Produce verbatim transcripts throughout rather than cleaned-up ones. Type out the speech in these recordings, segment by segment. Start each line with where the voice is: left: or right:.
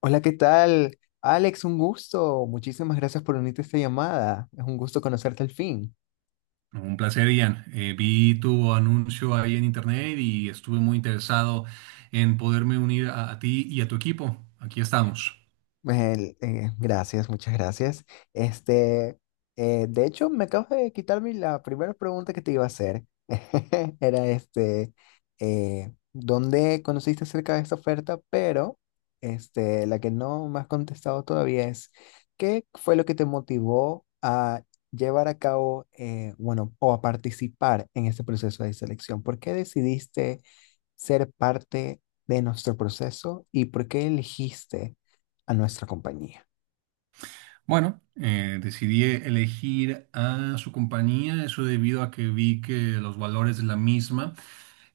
left: Hola, ¿qué tal? Alex, un gusto. Muchísimas gracias por unirte a esta llamada. Es un gusto conocerte al fin.
right: No, un placer, Ian. Eh, vi tu anuncio ahí en internet y estuve muy interesado en poderme unir a, a ti y a tu equipo. Aquí estamos.
left: El- eh, gracias, muchas gracias. Este, eh, de hecho, me acabas de quitarme la primera pregunta que te iba a hacer. Era este, eh, ¿dónde conociste acerca de esta oferta? Pero este, la que no me has contestado todavía es, ¿qué fue lo que te motivó a llevar a cabo, eh, bueno, o a participar en este proceso de selección? ¿Por qué decidiste ser parte de nuestro proceso y por qué elegiste a nuestra compañía?
right: Bueno, eh, decidí elegir a su compañía, eso debido a que vi que los valores de la misma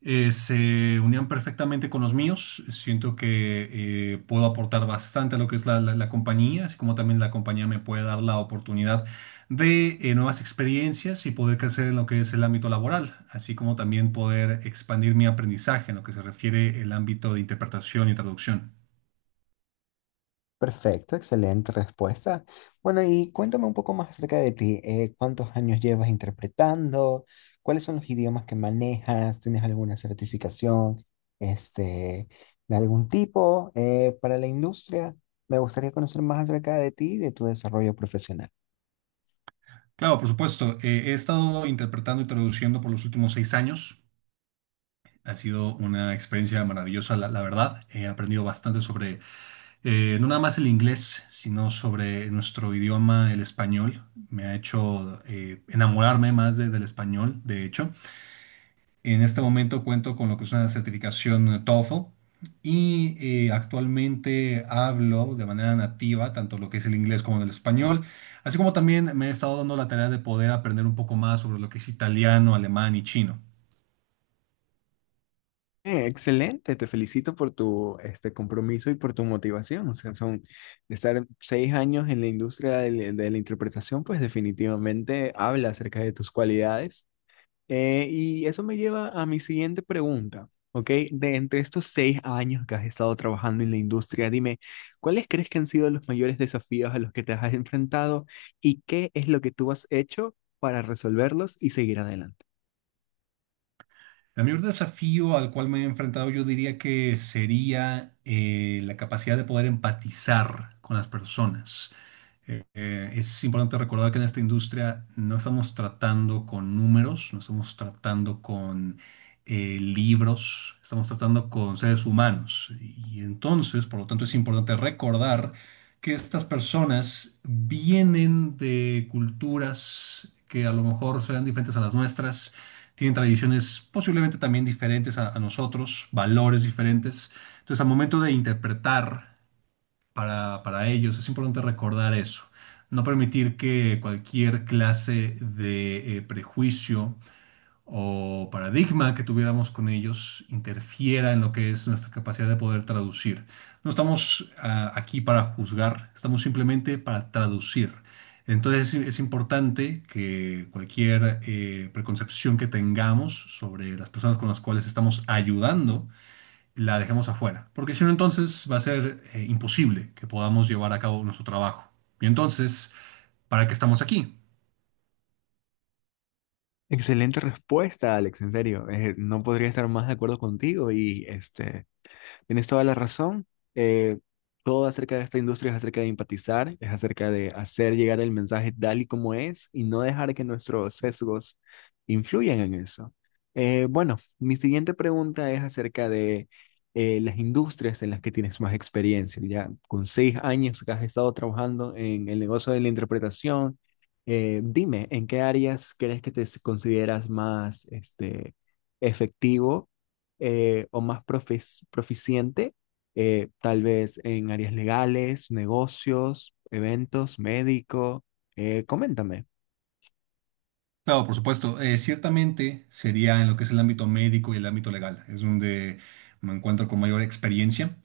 right: eh, se unían perfectamente con los míos. Siento que eh, puedo aportar bastante a lo que es la, la- la compañía, así como también la compañía me puede dar la oportunidad de eh, nuevas experiencias y poder crecer en lo que es el ámbito laboral, así como también poder expandir mi aprendizaje en lo que se refiere el ámbito de interpretación y traducción.
left: Perfecto, excelente respuesta. Bueno, y cuéntame un poco más acerca de ti. Eh, ¿cuántos años llevas interpretando? ¿Cuáles son los idiomas que manejas? ¿Tienes alguna certificación, este, de algún tipo, eh, para la industria? Me gustaría conocer más acerca de ti y de tu desarrollo profesional.
right: Claro, por supuesto. Eh, he estado interpretando y traduciendo por los últimos seis años. Ha sido una experiencia maravillosa, la, la verdad. He aprendido bastante sobre, eh, no nada más el inglés, sino sobre nuestro idioma, el español. Me ha hecho eh, enamorarme más de- del español, de hecho. En este momento cuento con lo que es una certificación tofel y eh, actualmente hablo de manera nativa tanto lo que es el inglés como el español, así como también me he estado dando la tarea de poder aprender un poco más sobre lo que es italiano, alemán y chino.
left: Eh, Excelente, te felicito por tu este compromiso y por tu motivación. O sea, son de estar seis años en la industria de, la de la interpretación, pues definitivamente habla acerca de tus cualidades. Eh, y eso me lleva a mi siguiente pregunta, ¿ok? De entre estos seis años que has estado trabajando en la industria, dime, ¿cuáles crees que han sido los mayores desafíos a los que te has enfrentado y qué es lo que tú has hecho para resolverlos y seguir adelante?
right: El mayor desafío al cual me he enfrentado yo diría que sería eh, la capacidad de poder empatizar con las personas. Eh, eh, es importante recordar que en esta industria no estamos tratando con números, no estamos tratando con eh, libros, estamos tratando con seres humanos. Y entonces, por lo tanto, es importante recordar que estas personas vienen de culturas que a lo mejor serán diferentes a las nuestras, tienen tradiciones posiblemente también diferentes a a nosotros, valores diferentes. Entonces, al momento de interpretar para, para ellos, es importante recordar eso. No permitir que cualquier clase de eh, prejuicio o paradigma que tuviéramos con ellos interfiera en lo que es nuestra capacidad de poder traducir. No estamos ah, aquí para juzgar, estamos simplemente para traducir. Entonces es, es importante que cualquier eh, preconcepción que tengamos sobre las personas con las cuales estamos ayudando, la dejemos afuera, porque si no entonces va a ser eh, imposible que podamos llevar a cabo nuestro trabajo. Y entonces, ¿para qué estamos aquí?
left: Excelente respuesta, Alex, en serio. Eh, no podría estar más de acuerdo contigo y este, tienes toda la razón. Eh, Todo acerca de esta industria es acerca de empatizar, es acerca de hacer llegar el mensaje tal y como es y no dejar que nuestros sesgos influyan en eso. Eh, bueno, mi siguiente pregunta es acerca de eh, las industrias en las que tienes más experiencia. Ya con seis años que has estado trabajando en el negocio de la interpretación, eh, dime, ¿en qué áreas crees que te consideras más este, efectivo? Eh, ¿o más profes- proficiente, eh, tal vez en áreas legales, negocios, eventos, médico? Eh, coméntame.
right: Claro, por supuesto. Eh, ciertamente sería en lo que es el ámbito médico y el ámbito legal, es donde me encuentro con mayor experiencia.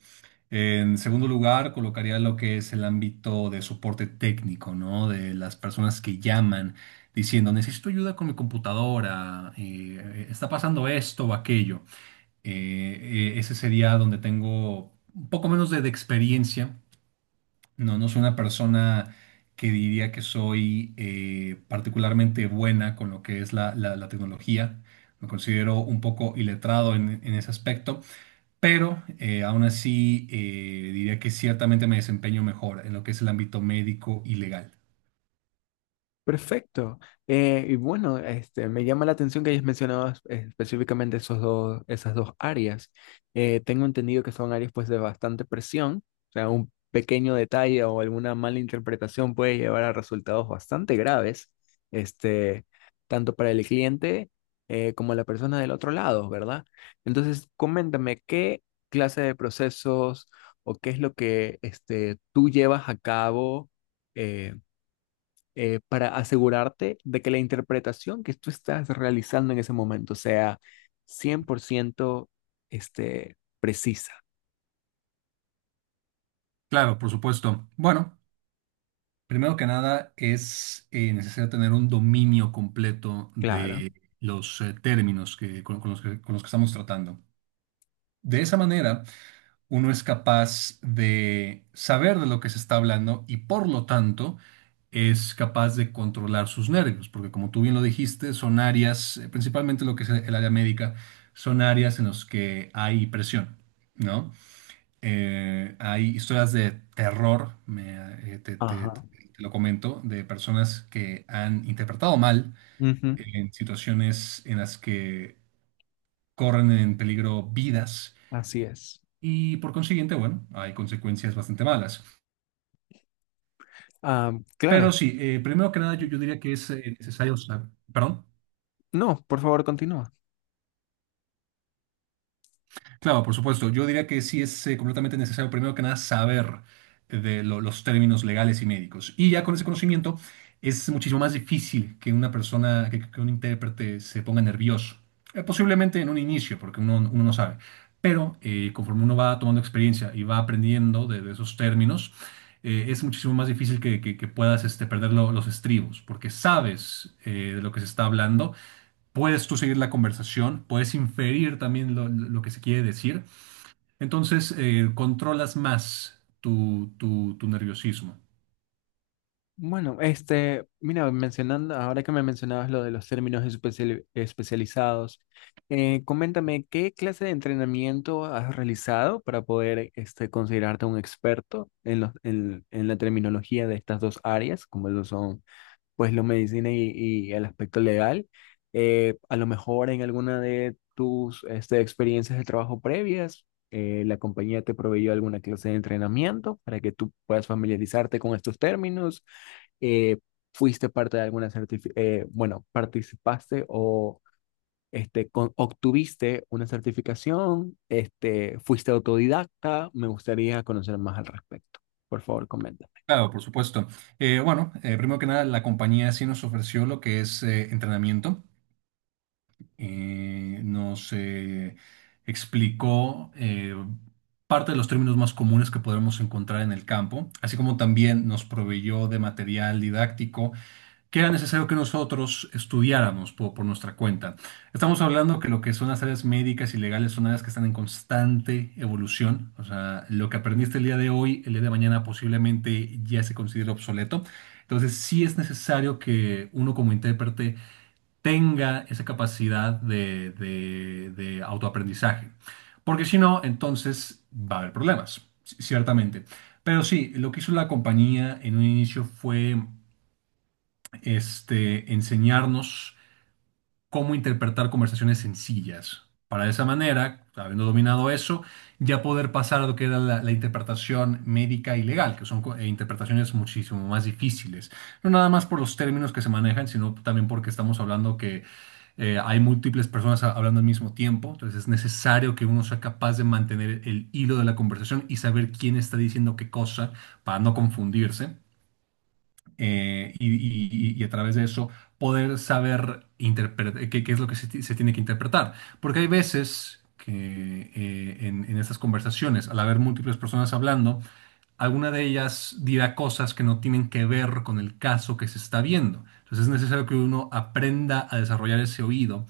right: En segundo lugar, colocaría lo que es el ámbito de soporte técnico, ¿no? De las personas que llaman diciendo, necesito ayuda con mi computadora, eh, está pasando esto o aquello. Eh, eh, ese sería donde tengo un poco menos de, de experiencia. No, no soy una persona que diría que soy eh, particularmente buena con lo que es la, la- la tecnología. Me considero un poco iletrado en, en ese aspecto, pero eh, aún así eh, diría que ciertamente me desempeño mejor en lo que es el ámbito médico y legal.
left: Perfecto. Eh, y bueno, este, me llama la atención que hayas mencionado es- específicamente esos dos, esas dos áreas. Eh, tengo entendido que son áreas pues de bastante presión, o sea, un pequeño detalle o alguna mala interpretación puede llevar a resultados bastante graves, este, tanto para el cliente eh, como la persona del otro lado, ¿verdad? Entonces, coméntame qué clase de procesos o qué es lo que este, tú llevas a cabo. eh, eh, para asegurarte de que la interpretación que tú estás realizando en ese momento sea cien por ciento, este, precisa.
right: Claro, por supuesto. Bueno, primero que nada es eh, necesario tener un dominio completo
left: Claro.
right: de los eh, términos que, con, con los que, con los que estamos tratando. De esa manera uno es capaz de saber de lo que se está hablando y por lo tanto es capaz de controlar sus nervios, porque como tú bien lo dijiste, son áreas, eh, principalmente lo que es el área médica, son áreas en las que hay presión, ¿no? Eh, hay historias de terror, me, eh, te, te- te
left: Ajá.
right: lo comento, de personas que han interpretado mal
left: Ujú.
right: en situaciones en las que corren en peligro vidas
left: Así es.
right: y por consiguiente, bueno, hay consecuencias bastante malas.
left: Ah,
right: Pero
left: claro.
right: sí, eh, primero que nada, yo, yo diría que es eh, necesario saber. ¿Perdón?
left: No, por favor, continúa.
right: Claro, por supuesto. Yo diría que sí es eh, completamente necesario, primero que nada, saber de lo- los términos legales y médicos. Y ya con ese conocimiento es muchísimo más difícil que una persona, que, que un intérprete se ponga nervioso. Eh, posiblemente en un inicio, porque uno, uno no sabe. Pero eh, conforme uno va tomando experiencia y va aprendiendo de, de esos términos, eh, es muchísimo más difícil que, que- que puedas este, perder lo- los estribos, porque sabes eh, de lo que se está hablando. Puedes tú seguir la conversación, puedes inferir también lo, lo que se quiere decir. Entonces, eh, controlas más tu, tu, tu nerviosismo.
left: Bueno, este, mira, mencionando, ahora que me mencionabas lo de los términos especiali- especializados, eh, coméntame qué clase de entrenamiento has realizado para poder este, considerarte un experto en, los, en, en la terminología de estas dos áreas, como lo son pues la medicina y, y el aspecto legal. Eh, a lo mejor en alguna de tus este, experiencias de trabajo previas, eh, la compañía te proveyó alguna clase de entrenamiento para que tú puedas familiarizarte con estos términos, eh, fuiste parte de alguna certificación, bueno, participaste o este, con- obtuviste una certificación, este, fuiste autodidacta, me gustaría conocer más al respecto. Por favor, coméntame.
right: Claro, por supuesto. Eh, bueno, eh, primero que nada, la compañía sí nos ofreció lo que es eh, entrenamiento. Eh, nos eh, explicó eh, parte de los términos más comunes que podremos encontrar en el campo, así como también nos proveyó de material didáctico que era necesario que nosotros estudiáramos po- por, nuestra cuenta. Estamos hablando que lo que son las áreas médicas y legales son áreas que están en constante evolución. O sea, lo que aprendiste el día de hoy, el día de mañana posiblemente ya se considera obsoleto. Entonces, sí es necesario que uno como intérprete tenga esa capacidad de, de- de autoaprendizaje. Porque si no, entonces va a haber problemas, c- ciertamente. Pero sí, lo que hizo la compañía en un inicio fue este, enseñarnos cómo interpretar conversaciones sencillas. Para de esa manera, habiendo dominado eso, ya poder pasar a lo que era la, la interpretación médica y legal, que son co- eh, interpretaciones muchísimo más difíciles. No nada más por los términos que se manejan, sino también porque estamos hablando que eh, hay múltiples personas a- hablando al mismo tiempo, entonces es necesario que uno sea capaz de mantener el hilo de la conversación y saber quién está diciendo qué cosa para no confundirse eh, y, y- y a través de eso poder saber interpre- qué, qué es lo que se, ti- se tiene que interpretar. Porque hay veces que eh, en, en estas conversaciones, al haber múltiples personas hablando, alguna de ellas dirá cosas que no tienen que ver con el caso que se está viendo. Entonces es necesario que uno aprenda a desarrollar ese oído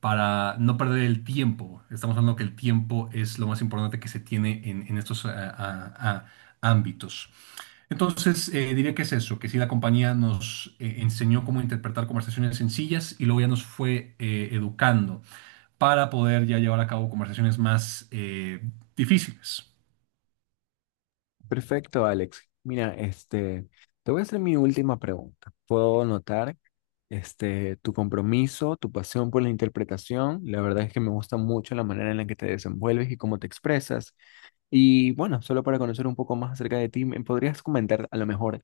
right: para no perder el tiempo. Estamos hablando que el tiempo es lo más importante que se tiene en, en estos ah, ah, ah, ámbitos. Entonces, eh, diría que es eso, que sí, la compañía nos eh, enseñó cómo interpretar conversaciones sencillas y luego ya nos fue eh, educando para poder ya llevar a cabo conversaciones más eh, difíciles.
left: Perfecto, Alex. Mira, este, te voy a hacer mi última pregunta. Puedo notar este, tu compromiso, tu pasión por la interpretación. La verdad es que me gusta mucho la manera en la que te desenvuelves y cómo te expresas. Y bueno, solo para conocer un poco más acerca de ti, ¿me podrías comentar a lo mejor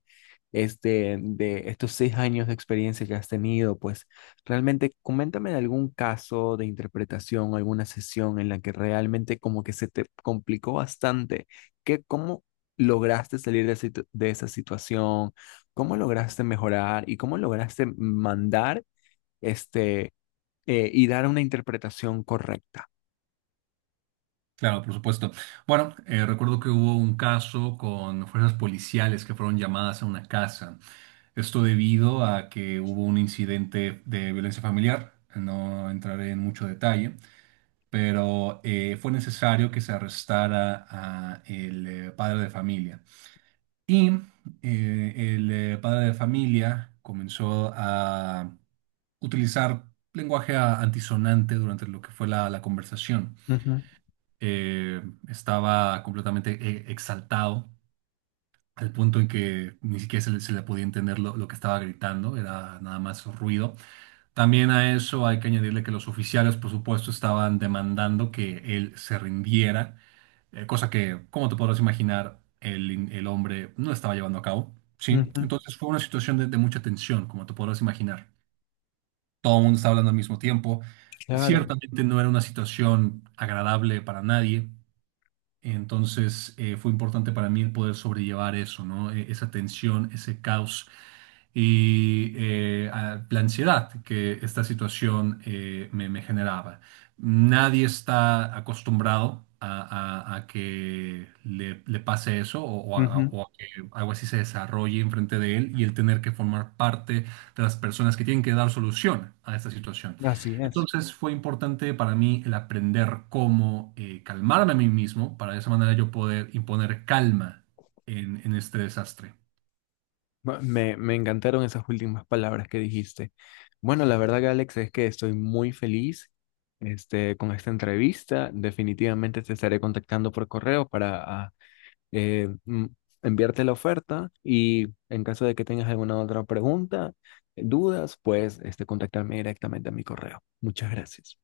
left: este, de estos seis años de experiencia que has tenido? Pues realmente coméntame de algún caso de interpretación, alguna sesión en la que realmente como que se te complicó bastante. ¿Qué, cómo lograste salir de, situ- de esa situación? ¿Cómo lograste mejorar? ¿Y cómo lograste mandar este, eh, y dar una interpretación correcta?
right: Claro, por supuesto. Bueno, eh, recuerdo que hubo un caso con fuerzas policiales que fueron llamadas a una casa. Esto debido a que hubo un incidente de violencia familiar. No entraré en mucho detalle, pero eh, fue necesario que se arrestara a el eh, padre de familia. Y eh, el eh, padre de familia comenzó a utilizar lenguaje a- antisonante durante lo que fue la, la conversación.
left: Ujú,
right: Eh, Estaba completamente eh, exaltado al punto en que ni siquiera se le, se le podía entender lo, lo que estaba gritando, era nada más ruido. También a eso hay que añadirle que los oficiales, por supuesto, estaban demandando que él se rindiera, eh, cosa que, como te podrás imaginar, el, in- el hombre no estaba llevando a cabo, ¿sí?
left: ujú,
right: Entonces fue una situación de, de mucha tensión, como te podrás imaginar. Todo el mundo estaba hablando al mismo tiempo.
left: claro.
right: Ciertamente no era una situación agradable para nadie, entonces eh, fue importante para mí el poder sobrellevar eso, ¿no? E- Esa tensión, ese caos y eh, a- la ansiedad que esta situación eh, me, me generaba. Nadie está acostumbrado a, a- a que le, le pase eso o, o a, o a que algo así se desarrolle enfrente de él y el tener que formar parte de las personas que tienen que dar solución a esta situación.
left: Así es.
right: Entonces fue importante para mí el aprender cómo eh, calmarme a mí mismo para de esa manera yo poder imponer calma en, en este desastre.
left: Ma- Me, me encantaron esas últimas palabras que dijiste. Bueno, la verdad, Alex, es que estoy muy feliz este, con esta entrevista. Definitivamente te estaré contactando por correo para ah, eh, mm, enviarte la oferta y en caso de que tengas alguna otra pregunta, dudas, pues este, contactarme directamente a mi correo. Muchas gracias.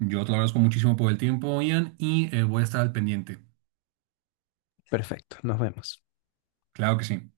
right: Yo te lo agradezco muchísimo por el tiempo, Ian, y eh, voy a estar al pendiente.
left: Perfecto, nos vemos.
right: Claro que sí.